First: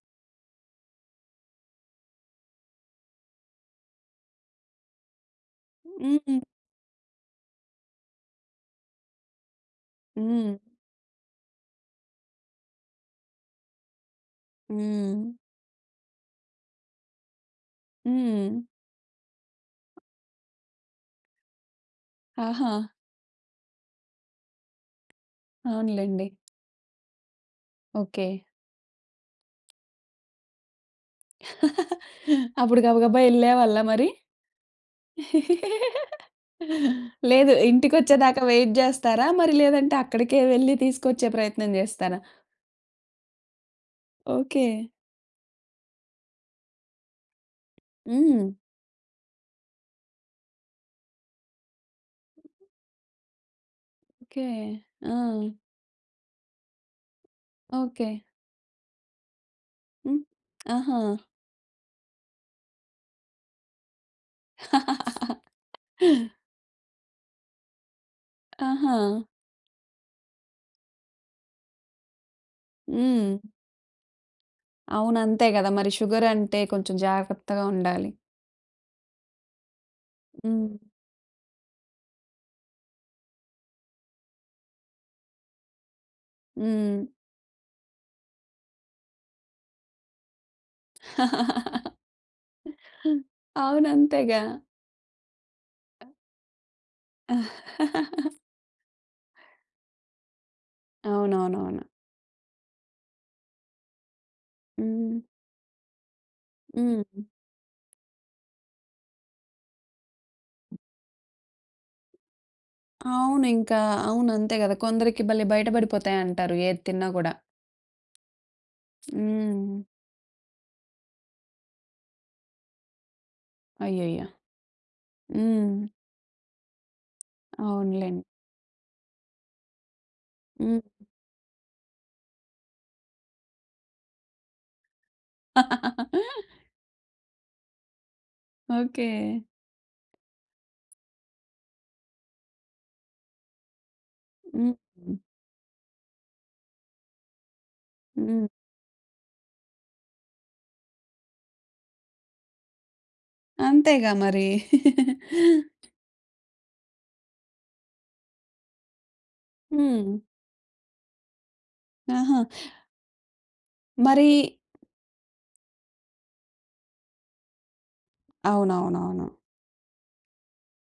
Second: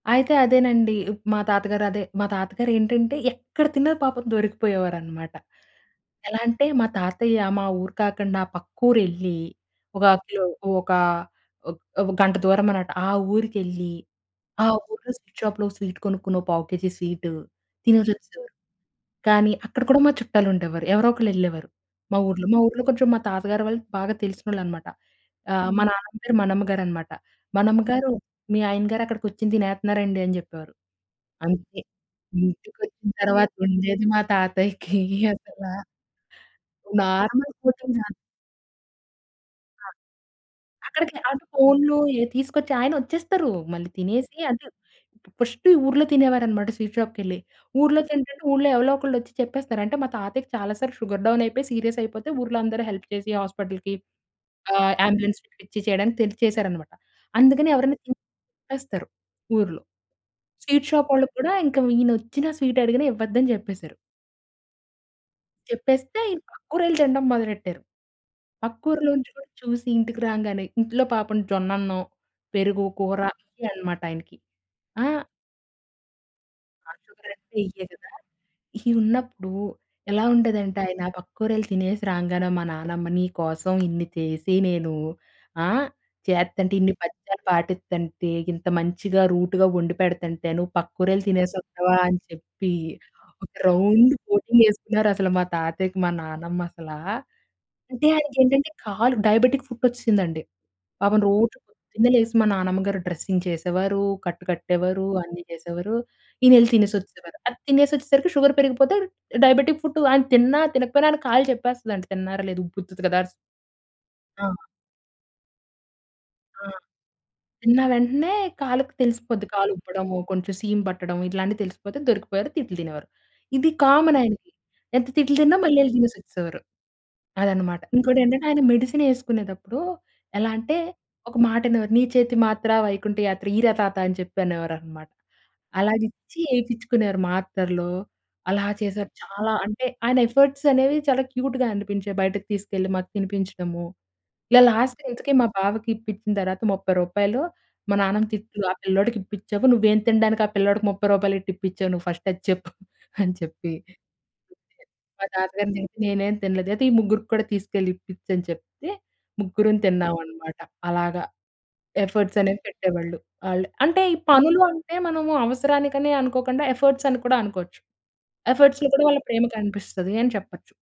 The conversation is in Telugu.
అయితే అదేనండి. ఇప్ మా తాతగారు అదే మా తాతగారేంటంటే ఎక్కడ తిన్నా పాపం దొరికిపోయేవారన్నమాట. ఎలా హుహు. అంటే మా తాతయ్య మా ఊరు కాకుండా పక్కూరెళ్లి ఒక కిలో హ్మ్. ఒక ఒక ఓ గంట దూరమనమాట. ఆ ఊరికెళ్ళి ఆ ఊరిలో హ్మ్. స్వీట్ షాప్‌లో స్వీట్ కొనుక్కుని ఓ పావు కేజీ స్వీట్ తినేసొచ్చేసేవారు. హ్మ్. కానీ అక్కడ కూడా మా చుట్టాలుండేవారు. ఎవరో ఒకళ్ళు ఎళ్ళేవారు, మా ఊర్లో. మా ఊర్లో ఆహా! కొంచెం మా తాతగారు వాళ్ళు బాగా తెలిసినోళ్ళనమాట. ఆహ్, మా నాన్నమ్మ అవునులేండి. పేరు మనెమ్మగారనమాట. "మనెమ్మగారు, ఓకే. మీ ఆయనగారు అక్కడ కుర్చోని తినేత్త‌న్నారండి" అని చెప్పేవారు. అంతే అప్పుడు ఇంటికొచ్చిన గబగబా తర్వాత ఎళ్ళేవాళ్ళా ఉండేది మరి? మా తాతయ్యకి అసలా లేదు. నార్మల్ కోటింగ్ కాదు. ఇంటికొచ్చేదాకా వెయిట్ చేస్తారా? మరి ఆ! లేదంటే అక్కడికే వెళ్లి అక్కడికి తీసుకొచ్చే అటు ప్రయత్నం ఫోన్లు చేస్తారా? ఇక తీసుకొచ్చి, ఆయనొచ్చేస్తారు. మళ్ళీ తినేసి అంటే ఓకే. ఇప్పుడు ఫస్టు ఈ ఊర్లో తినేవారన్నమాట స్వీట్ షాప్‌కె‌ళ్లి. ఊర్లో తింటంటే హ్మ్. ఊర్లో ఎవలో ఒకళ్ళు వచ్చి చెప్పేస్తారు. అంటే మా తాతయ్యకి చాలా సార్లు షుగర్ డౌన్ అయిపోయి సీరియస్ అయిపోతే, ఊర్లో అందరూ హెల్ప్ చేసి హాస్పిటల్‌కి, ఓకే. ఆహ్, అంబులెన్స్‌ని ఆ! పిలిపిచ్చి చేయడానికి తెలిసి చేసారన్నమాట. అందుకని ఎవరైనా తింటే ఓకే. చెప్పేస్తారు ఊర్లో. హ్మ్. స్వీట్ ఆహా! షాప్ వాళ్ళక్కూడా ఇంకా ఈయనొచ్చినా, స్వీట్ అడిగినా, ఇవ్వద్దని చెప్పేశారు. చెప్పేస్తే ఇంకా పక్కూరెళ్ళి తినడం మొదలెట్టారు. పక్కూర్లో ఆహా! నుంచి కూడా చూసి ఇంటికి రాంగానే ఇంట్లో పాపం జొన్న అన్నం, పెరుగు, కూర హ్మ్. ఇయన్నమాట ఆయనకి. ఆ! అవును. అంతే కదా మరి. షుగర్ అంటే ఆ! కొంచెం షుగర్ అంటే జాగ్రత్తగా ఇయ్యే కదా! ఉండాలి. ఇయి ఉన్నప్పుడు ఎలా హ్మ్. ఉండేదంటే ఆయన పక్కూరెళ్ళి తినేసి రాంగానే మా నాన్నమ్మ, "నీ కోసం ఇన్ని చేసి నేను ఆ! చేత్తంటే, ఇన్ని హ్మ్. పత్యాలు పాటిత్తంటే, ఇంత మంచిగా, రూట్‌గా వండిపెడతంటే, నువ్వు పక్కూరెళ్ళి తినేసి వస్తావా?" అని చెప్పి ఒక రౌండ్ అవునంతేగా. కోటింగ్ వేసుకున్నారు అసలా మా తాతయ్యకి మా నానమ్మ అసలా. అంటే ఆయనకేంటంటే కాలు డయాబెటిక్ ఫుట్ వచ్చేసిందండి. పాపం రోజు అవునవునవును. పొద్దున్నే లేసి మా నానమ్మ గారు డ్రెస్సింగ్ చేసేవారు. కట్టు కట్టేవారు. హ్మ్. అన్ని చేసేవారు. ఈయనెళ్లి హ్మ్. తినేసొచ్చేసేవారు. అది తినేసొచ్చేసరికి షుగర్ పెరిగిపోతే డయాబెటిక్ ఫుట్ ఆయన తిన్నా, తినకపోయినా, ఆయన కాళ్ళు చెప్పేస్తదండి తిన్నారా? లేదా? ఉబ్బుతది కదా! అవును ఇంకా. అవును. ఆ! అంతే కదా! కొందరికి భలే బయట పడిపోతాయంటారు! ఆ! ఏది తిన్నా కూడా! తిన్న వెంటనే కాలుకి తెలిసిపోద్ది కాలు హ్మ్. ఉబ్బడము, కొంచెం సీము పట్టడం, ఇట్లాంటియి తెలిసిపోతే దొరికిపోయారు. తిట్లు తినేవారు. ఇది కామన్ అయ్యయ్యో! ఆయనకి. ఎంత తిట్లు తిన్నా హ్మ్. మళ్ళీ ఎళ్ళి తినేసొచ్చేసేవారు. అదనమాట. అవునులేండి. ఇంకోటేంటంటే ఆయన మెడిసిన్ ఏసుకునేటప్పుడు ఎలా అంటే హ్మ్. ఒక మాటనేవారు, "నీ చేతి మాత్ర, వైకుంఠ యాత్ర" ఈర తాత. అని చెప్పి అనేవారన్నమాట. అలా ఇచ్చి ఏపించుకునేవారు మాత్రలు. అలా ఓకే. చేసారు. చాలా అంటే ఆయన ఎఫర్ట్స్ అనేవి చాలా క్యూట్‌గా అనిపించేయి. బయటకు తీసుకెళ్ళి మాకు తినిపించడము, ఇలా లాస్ట్ హుహు. ఇంతకీ మా బావకిప్పించిన తరువాత రూ. 30 మా నాన్నమ్మ హ్మ్. తిట్లు, "ఆ పిల్లోడికిప్పిచావు. నువ్వేం తినడానికి ఆ పిల్లోడికి 30 రూపాయలెట్టి ఇప్పించావు నువ్వు ఫస్ట్ అది చెప్పు?" అని చెప్పి, తిట్టేది. అంతేగా మరి. మా తాతగారయితే నేనేం తినలేదు, అయితే ఈ ముగ్గురికి కూడా తీసుకెళ్ళి ఇప్పిచు అని చెప్తే, ముగ్గురుం హ్మ్. తిన్నామన్నమాట. అలాగా. ఎఫర్ట్స్ ఆహా! అనేవి పెట్టేవాళ్ళు వాళ్ళు. అంటే ఈ మరీ పనులు అంటే మనము అవసరానికనే అనుకోకుండా, ఎఫర్ట్స్ అని కూడా అనుకోవచ్చు. ఎఫర్ట్స్‌లో కూడా వాళ్ళ అవునవునవును. ప్రేమ కనిపిస్తది అని చెప్పొచ్చు.